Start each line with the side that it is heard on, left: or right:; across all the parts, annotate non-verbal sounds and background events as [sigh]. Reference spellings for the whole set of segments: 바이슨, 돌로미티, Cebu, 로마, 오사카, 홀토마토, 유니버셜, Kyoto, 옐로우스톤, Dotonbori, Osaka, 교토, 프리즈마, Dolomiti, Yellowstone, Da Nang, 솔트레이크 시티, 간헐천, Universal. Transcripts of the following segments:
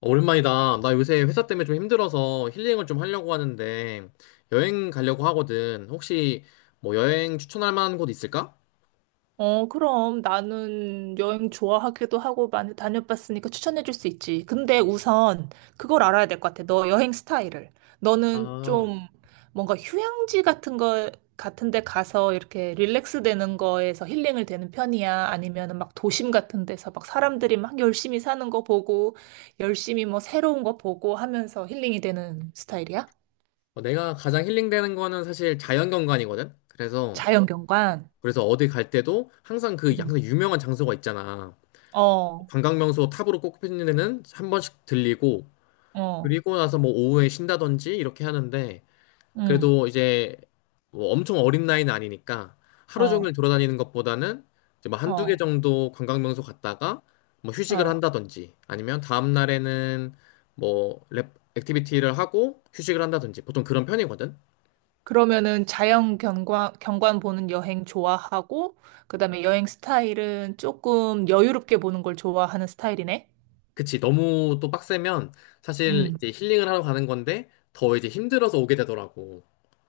left: 오랜만이다. 나 요새 회사 때문에 좀 힘들어서 힐링을 좀 하려고 하는데 여행 가려고 하거든. 혹시 뭐 여행 추천할 만한 곳 있을까?
right: 어, 그럼 나는 여행 좋아하기도 하고 많이 다녀봤으니까 추천해줄 수 있지. 근데 우선 그걸 알아야 될 것 같아. 너 여행 스타일을. 너는
left: 아,
right: 좀 뭔가 휴양지 같은 데 가서 이렇게 릴렉스 되는 거에서 힐링을 되는 편이야? 아니면은 막 도심 같은 데서 막 사람들이 막 열심히 사는 거 보고, 열심히 뭐 새로운 거 보고 하면서 힐링이 되는 스타일이야?
left: 어, 내가 가장 힐링되는 거는 사실 자연경관이거든. 그래서
right: 자연 어, 경관.
left: 그래서 어디 갈 때도 항상
right: 응.
left: 유명한 장소가 있잖아.
right: 어,
left: 관광명소 탑으로 꼽히는 데는 한 번씩 들리고,
right: 어,
left: 그리고 나서 뭐 오후에 쉰다든지 이렇게 하는데,
right: 응,
left: 그래도 이제 뭐 엄청 어린 나이는 아니니까 하루 종일
right: 어,
left: 돌아다니는 것보다는 이제 뭐 한두 개
right: 어,
left: 정도 관광명소 갔다가 뭐 휴식을
right: 어.
left: 한다든지, 아니면 다음 날에는 뭐 액티비티를 하고 휴식을 한다든지 보통 그런 편이거든.
right: 그러면은 자연 경관, 경관 보는 여행 좋아하고, 그다음에 여행 스타일은 조금 여유롭게 보는 걸 좋아하는 스타일이네.
left: 그치. 너무 또 빡세면 사실
right: 음.
left: 이제 힐링을 하러 가는 건데 더 이제 힘들어서 오게 되더라고.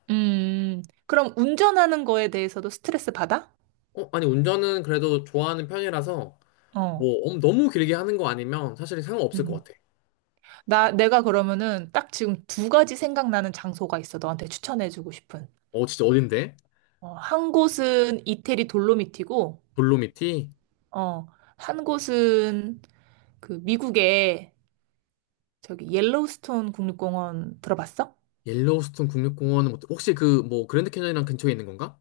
right: 음. 그럼 운전하는 거에 대해서도 스트레스 받아?
left: 어, 아니, 운전은 그래도 좋아하는 편이라서
right: 어.
left: 뭐 너무 길게 하는 거 아니면 사실 상관없을 것
right: 음.
left: 같아.
right: 내가 그러면은 딱 지금 두 가지 생각나는 장소가 있어. 너한테 추천해주고 싶은.
left: 어, 진짜 어딘데?
right: 어, 한 곳은 이태리 돌로미티고,
left: 돌로미티?
right: 어, 한 곳은 그 미국의 저기 옐로우스톤 국립공원 들어봤어?
left: 옐로우스톤 국립공원은 혹시 그 뭐 그랜드 캐년이랑 근처에 있는 건가?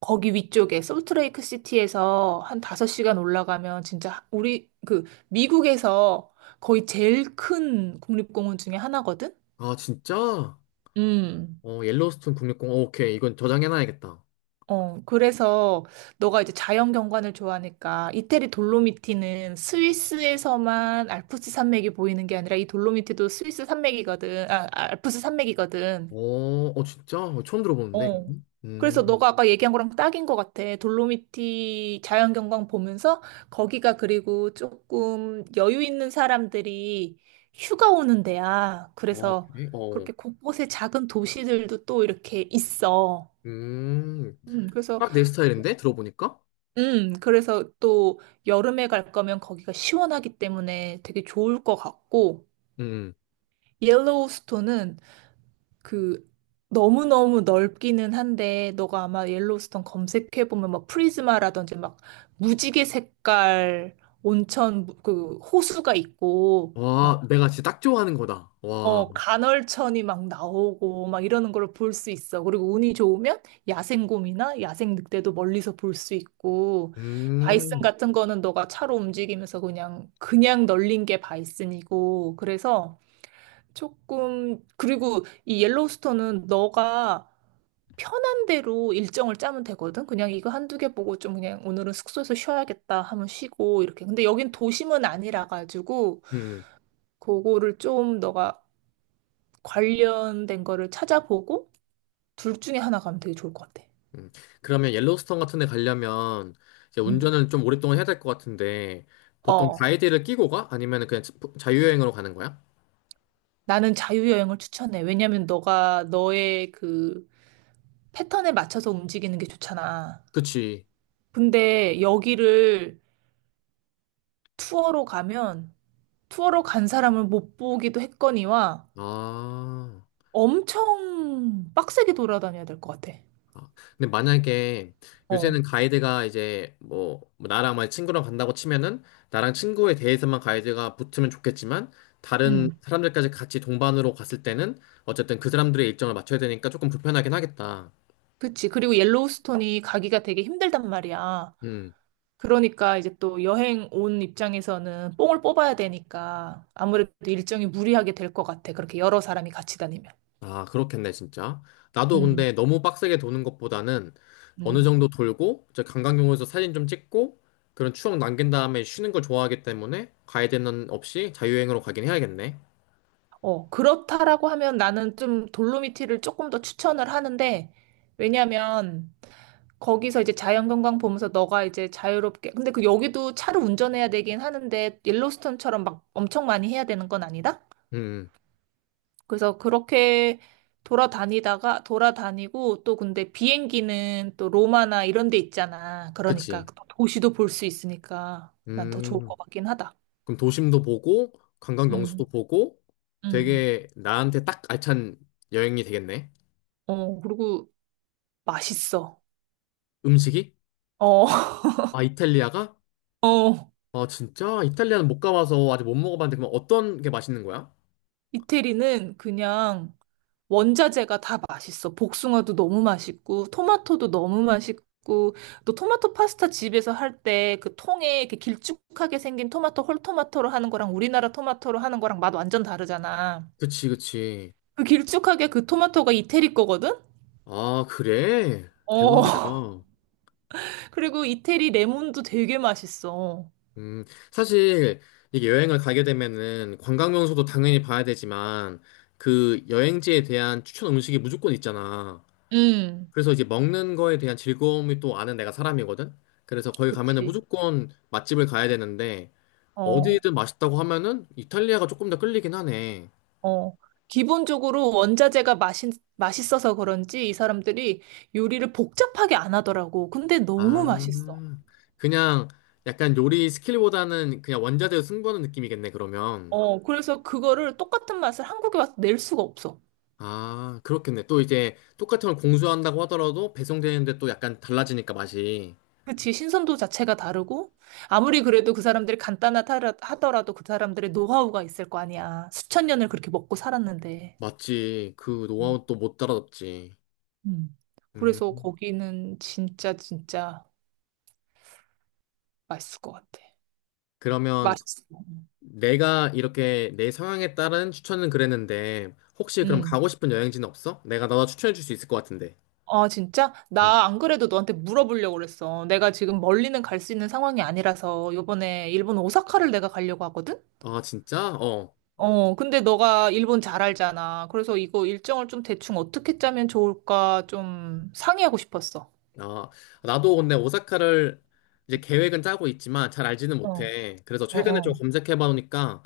right: 거기 위쪽에 솔트레이크 시티에서 한 5시간 올라가면 진짜 우리 그 미국에서 거의 제일 큰 국립공원 중에 하나거든?
left: 아 진짜?
right: 음.
left: 어, 옐로우스톤 국립공원, 오케이, 이건 저장해놔야겠다.
right: 어, 그래서 너가 이제 자연 경관을 좋아하니까 이태리 돌로미티는 스위스에서만 알프스 산맥이 보이는 게 아니라 이 돌로미티도 스위스 산맥이거든. 아, 알프스 산맥이거든.
left: 어, 어 진짜? 어, 처음 들어보는데.
right: 어. 그래서
left: 음,
right: 너가 아까 얘기한 거랑 딱인 것 같아. 돌로미티 자연경관 보면서 거기가 그리고 조금 여유 있는 사람들이 휴가 오는 데야.
left: 어
right: 그래서
left: 그래? 어,
right: 그렇게 곳곳에 작은 도시들도 또 이렇게 있어.
left: 음,
right: 그래서,
left: 딱 내 스타일인데 들어보니까.
right: 그래서 또 여름에 갈 거면 거기가 시원하기 때문에 되게 좋을 것 같고,
left: 음,
right: 옐로우스톤은 그 너무너무 넓기는 한데 너가 아마 옐로우스톤 검색해 보면 막 프리즈마라든지 막 무지개 색깔 온천 그 호수가 있고
left: 와,
right: 막
left: 내가 진짜 딱 좋아하는 거다. 와,
right: 어, 간헐천이 막 나오고 막 이러는 걸 볼 수 있어. 그리고 운이 좋으면 야생곰이나 야생 늑대도 멀리서 볼 수 있고 바이슨
left: 음,
right: 같은 거는 너가 차로 움직이면서 그냥 널린 게 바이슨이고 그래서 조금 그리고 이 옐로우스톤은 너가 편한 대로 일정을 짜면 되거든. 그냥 이거 한두 개 보고 좀 그냥 오늘은 숙소에서 쉬어야겠다 하면 쉬고 이렇게. 근데 여긴 도심은 아니라 가지고
left: 음,
right: 그거를 좀 너가 관련된 거를 찾아보고 둘 중에 하나 가면 되게 좋을 것 같아.
left: 음. 그러면 옐로우스톤 같은 데 가려면 이제
right: 응.
left: 운전을 좀 오랫동안 해야 될 것 같은데, 보통
right: 어.
left: 가이드를 끼고 가? 아니면 그냥 자유여행으로 가는 거야?
right: 나는 자유여행을 추천해. 왜냐면 너가 너의 그 패턴에 맞춰서 움직이는 게 좋잖아.
left: 그치.
right: 근데 여기를 투어로 가면 투어로 간 사람을 못 보기도 했거니와
left: 아.
right: 엄청 빡세게 돌아다녀야 될 것 같아.
left: 아. 근데 만약에
right: 어.
left: 요새는 가이드가 이제 뭐 나랑 만 친구랑 간다고 치면은 나랑 친구에 대해서만 가이드가 붙으면 좋겠지만, 다른
right: 음.
left: 사람들까지 같이 동반으로 갔을 때는 어쨌든 그 사람들의 일정을 맞춰야 되니까 조금 불편하긴 하겠다.
right: 그치. 그리고 옐로우스톤이 가기가 되게 힘들단 말이야.
left: 음.
right: 그러니까 이제 또 여행 온 입장에서는 뽕을 뽑아야 되니까 아무래도 일정이 무리하게 될 것 같아. 그렇게 여러 사람이 같이 다니면.
left: 아, 그렇겠네, 진짜. 나도
right: 음,
left: 근데 너무 빡세게 도는 것보다는 어느
right: 음,
left: 정도 돌고 저 관광용으로서 사진 좀 찍고 그런 추억 남긴 다음에 쉬는 걸 좋아하기 때문에 가이드는 없이 자유여행으로 가긴 해야겠네.
right: 어, 그렇다라고 하면 나는 좀 돌로미티를 조금 더 추천을 하는데, 왜냐면 거기서 이제 자연경관 보면서 너가 이제 자유롭게. 근데 그 여기도 차를 운전해야 되긴 하는데 옐로스톤처럼 막 엄청 많이 해야 되는 건 아니다?
left: 음.
right: 그래서 그렇게 돌아다니다가 돌아다니고 또 근데 비행기는 또 로마나 이런 데 있잖아.
left: 그치.
right: 그러니까 또 도시도 볼 수 있으니까 난 더 좋을
left: 음.
right: 것 같긴 하다.
left: 그럼 도심도 보고, 관광 명소도
right: 음,
left: 보고,
right: 음.
left: 되게 나한테 딱 알찬 여행이 되겠네.
right: 어, 그리고 맛있어.
left: 음식이?
right: 어,
left: 아, 이탈리아가?
right: [laughs] 어.
left: 아, 진짜? 이탈리아는 못 가봐서 아직 못 먹어봤는데, 그럼 어떤 게 맛있는 거야?
right: 이태리는 그냥 원자재가 다 맛있어. 복숭아도 너무 맛있고, 토마토도 너무 맛있고, 또 토마토 파스타 집에서 할 때 그 통에 이렇게 길쭉하게 생긴 토마토, 홀토마토로 하는 거랑 우리나라 토마토로 하는 거랑 맛 완전 다르잖아.
left: 그치, 그치.
right: 그 길쭉하게 그 토마토가 이태리 거거든?
left: 아, 그래?
right: 어.
left: 대박이다.
right: [laughs] 그리고 이태리 레몬도 되게 맛있어.
left: 음. 사실, 이게 여행을 가게 되면은 관광 명소도 당연히 봐야 되지만, 그 여행지에 대한 추천 음식이 무조건 있잖아.
right: 음,
left: 그래서 이제 먹는 거에 대한 즐거움이 또 아는 내가 사람이거든. 그래서 거기 가면은
right: 그치.
left: 무조건 맛집을 가야 되는데,
right: 어,
left: 어디든 맛있다고 하면은 이탈리아가 조금 더 끌리긴 하네.
right: 어. 기본적으로 원자재가 맛있어서 그런지 이 사람들이 요리를 복잡하게 안 하더라고. 근데 너무 맛있어.
left: 아, 그냥 약간 요리 스킬보다는 그냥 원자재로 승부하는 느낌이겠네, 그러면.
right: 어, 그래서 그거를 똑같은 맛을 한국에 와서 낼 수가 없어.
left: 아, 그렇겠네. 또 이제 똑같은 걸 공수한다고 하더라도 배송되는데 또 약간 달라지니까 맛이.
right: 그치, 신선도 자체가 다르고, 아무리 그래도 그 사람들이 간단하다 하더라도 그 사람들의 노하우가 있을 거 아니야. 수천 년을 그렇게 먹고 살았는데.
left: 맞지. 그
right: 음.
left: 노하우 또 못 따라잡지.
right: 음. 그래서
left: 음,
right: 거기는 진짜, 진짜 맛있을 것 같아.
left: 그러면
right: 맛있어.
left: 내가 이렇게 내 성향에 따른 추천은 그랬는데, 혹시 그럼
right: 음.
left: 가고 싶은 여행지는 없어? 내가 너 추천해 줄 수 있을 것 같은데.
right: 아, 진짜?
left: 응.
right: 나 안 그래도 너한테 물어보려고 그랬어. 내가 지금 멀리는 갈 수 있는 상황이 아니라서, 요번에 일본 오사카를 내가 가려고 하거든?
left: 아 진짜? 어.
right: 어, 근데 너가 일본 잘 알잖아. 그래서 이거 일정을 좀 대충 어떻게 짜면 좋을까 좀 상의하고 싶었어.
left: 아, 나도 근데 오사카를 이제 계획은 짜고 있지만 잘 알지는
right: 어,
left: 못해. 그래서
right: 어,
left: 최근에 좀
right: 어,
left: 검색해 봐 놓으니까,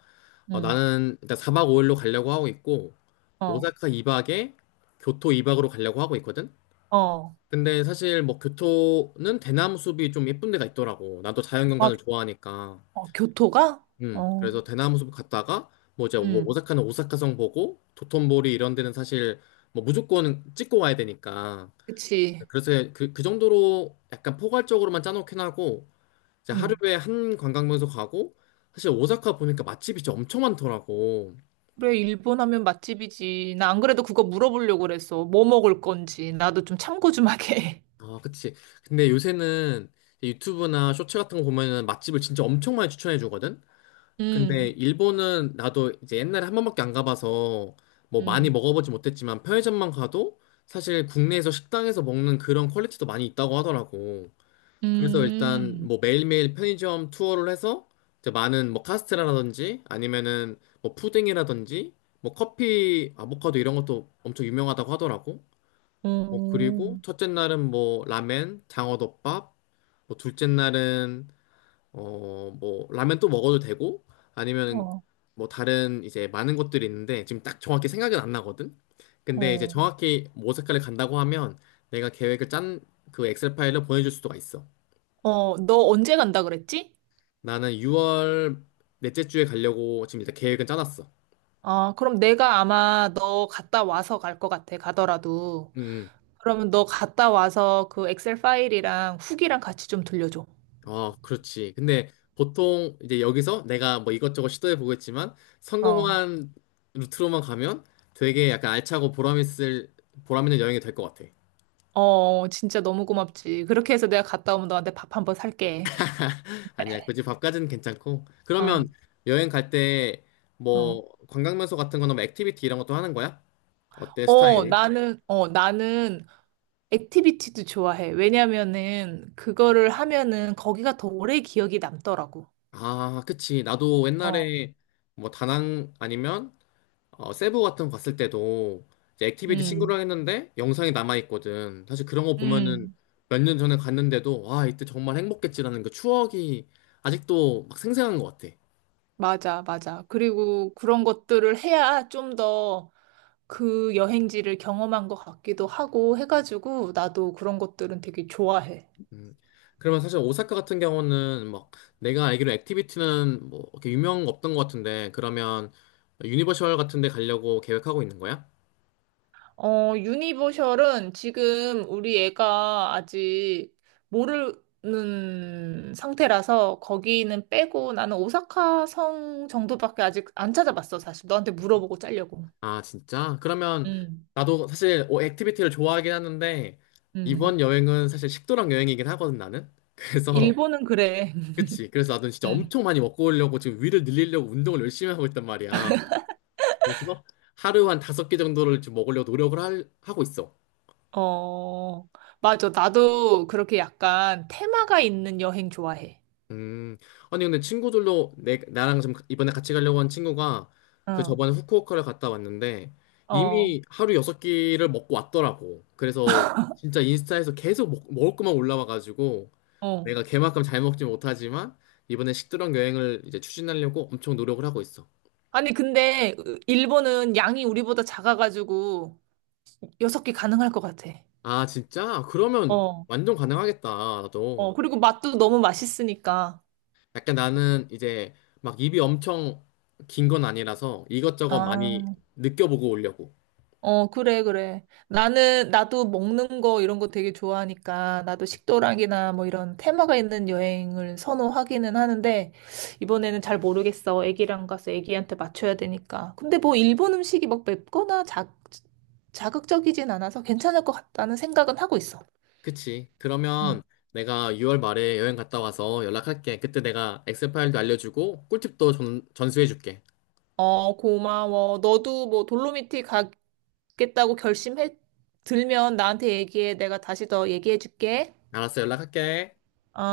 left: 어,
right: 응,
left: 나는 일단 4박 5일로 가려고 하고 있고,
right: 어,
left: 오사카 2박에 교토 2박으로 가려고 하고 있거든.
right: 어.
left: 근데 사실 뭐 교토는 대나무 숲이 좀 예쁜 데가 있더라고. 나도
right: 아,
left: 자연경관을 좋아하니까.
right: 어, 교토가? 어,
left: 그래서 대나무숲 갔다가 뭐 이제 뭐
right: 응,
left: 오사카는 오사카성 보고 도톤보리 이런 데는 사실 뭐 무조건 찍고 와야 되니까,
right: 그치.
left: 그래서 그 정도로 약간 포괄적으로만 짜놓긴 하고 이제
right: 응.
left: 하루에 한 관광명소 가고, 사실 오사카 보니까 맛집이 진짜 엄청 많더라고.
right: 그래, 일본 하면 맛집이지. 나 안 그래도 그거 물어보려고 그랬어. 뭐 먹을 건지. 나도 좀 참고 좀 하게.
left: 아, 그치. 근데 요새는 유튜브나 쇼츠 같은 거 보면은 맛집을 진짜 엄청 많이 추천해 주거든.
right: [laughs]
left: 근데
right: 응,
left: 일본은 나도 이제 옛날에 한 번밖에 안 가봐서 뭐 많이
right: 응,
left: 먹어보지 못했지만 편의점만 가도 사실 국내에서 식당에서 먹는 그런 퀄리티도 많이 있다고 하더라고. 그래서 일단
right: 응,
left: 뭐 매일매일 편의점 투어를 해서 이제 많은 뭐 카스테라라든지, 아니면은 뭐 푸딩이라든지 뭐 커피, 아보카도 이런 것도 엄청 유명하다고 하더라고. 뭐 그리고
right: 응,
left: 첫째 날은 뭐 라멘, 장어덮밥, 뭐 둘째 날은 뭐, 라면 또 먹어도 되고, 아니면
right: 어,
left: 뭐 다른 이제 많은 것들이 있는데, 지금 딱 정확히 생각은 안 나거든? 근데 이제
right: 어.
left: 정확히 뭐 색깔을 간다고 하면, 내가 계획을 짠 그 엑셀 파일을 보내줄 수가 있어.
right: 어, 너 언제 간다 그랬지?
left: 나는 6월 넷째 주에 가려고 지금 일단 계획은 짜놨어.
right: 아, 그럼 내가 아마 너 갔다 와서 갈 것 같아, 가더라도.
left: 음,
right: 그러면 너 갔다 와서 그 엑셀 파일이랑 후기랑 같이 좀 들려줘.
left: 어, 그렇지. 근데 보통 이제 여기서 내가 뭐 이것저것 시도해 보겠지만,
right: 어,
left: 성공한 루트로만 가면 되게 약간 알차고 보람 있을, 보람 있는 여행이 될 것 같아.
right: 어, 진짜 너무 고맙지. 그렇게 해서 내가 갔다 오면 너한테 밥 한번 살게.
left: 아니야,
right: [laughs]
left: 굳이 밥까지는 괜찮고.
right: 어,
left: 그러면 여행 갈 때
right: 어.
left: 뭐 관광명소 같은 거나 뭐 액티비티 이런 것도 하는 거야? 어때,
right: 어,
left: 스타일이?
right: 나는, 어, 나는 액티비티도 좋아해. 왜냐면은 그거를 하면은 거기가 더 오래 기억이 남더라고.
left: 아, 그치. 나도
right: 어.
left: 옛날에 뭐 다낭 아니면 어, 세부 같은 거 갔을 때도 이제 액티비티
right: 음,
left: 친구랑 했는데 영상이 남아있거든. 사실 그런 거 보면은
right: 음,
left: 몇 년 전에 갔는데도 와, 이때 정말 행복했지라는 그 추억이 아직도 막 생생한 것 같아.
right: 맞아, 맞아. 그리고 그런 것들을 해야 좀더 그 여행지를 경험한 것 같기도 하고 해가지고 나도 그런 것들은 되게 좋아해.
left: 그러면 사실 오사카 같은 경우는 막 내가 알기로 액티비티는 뭐 이렇게 유명 없던 것 같은데, 그러면 유니버셜 같은 데 가려고 계획하고 있는 거야?
right: 어, 유니버셜은 지금 우리 애가 아직 모르는 상태라서 거기는 빼고 나는 오사카 성 정도밖에 아직 안 찾아봤어, 사실. 너한테 물어보고 짜려고.
left: 아 진짜? 그러면
right: 음,
left: 나도 사실 어, 액티비티를 좋아하긴 하는데
right: 음.
left: 이번 여행은 사실 식도락 여행이긴 하거든, 나는. 그래서
right: 일본은 그래.
left: [laughs] 그치, 그래서
right: [laughs]
left: 나도 진짜
right: 음.
left: 엄청 많이 먹고 오려고 지금 위를 늘리려고 운동을 열심히 하고 있단 말이야. 그래서 하루 한 다섯 개 정도를 지금 먹으려고 노력을 하고 있어.
right: 어, 맞아. 나도 그렇게 약간 테마가 있는 여행 좋아해.
left: 음, 아니 근데 친구들로 내 나랑 좀 이번에 같이 가려고 한 친구가 그
right: 어,
left: 저번에 후쿠오카를 갔다 왔는데
right: 어,
left: 이미 하루 여섯 끼를 먹고 왔더라고. 그래서 진짜 인스타에서 계속 먹, 먹을 것만 올라와가지고
right: 어.
left: 내가 걔만큼 잘 먹지 못하지만 이번에 식도락 여행을 이제 추진하려고 엄청 노력을 하고 있어.
right: 아니, 근데 일본은 양이 우리보다 작아가지고 여섯 개 가능할 것 같아.
left: 아 진짜? 그러면
right: 어,
left: 완전 가능하겠다.
right: 어,
left: 나도
right: 그리고 맛도 너무 맛있으니까.
left: 약간 나는 이제 막 입이 엄청 긴 건 아니라서 이것저것 많이
right: 아,
left: 느껴보고 오려고.
right: 어, 그래, 그래. 나는, 나도 먹는 거 이런 거 되게 좋아하니까 나도 식도락이나 뭐 이런 테마가 있는 여행을 선호하기는 하는데 이번에는 잘 모르겠어. 애기랑 가서 애기한테 맞춰야 되니까. 근데 뭐 일본 음식이 막 맵거나 자극적이진 않아서 괜찮을 것 같다는 생각은 하고 있어.
left: 그치. 그러면 내가 6월 말에 여행 갔다 와서 연락할게. 그때 내가 엑셀 파일도 알려주고 꿀팁도 전, 전수해줄게.
right: 어, 고마워. 너도 뭐 돌로미티 가겠다고 결심해 들면 나한테 얘기해. 내가 다시 더 얘기해 줄게.
left: 알았어, 연락할게.
right: 어.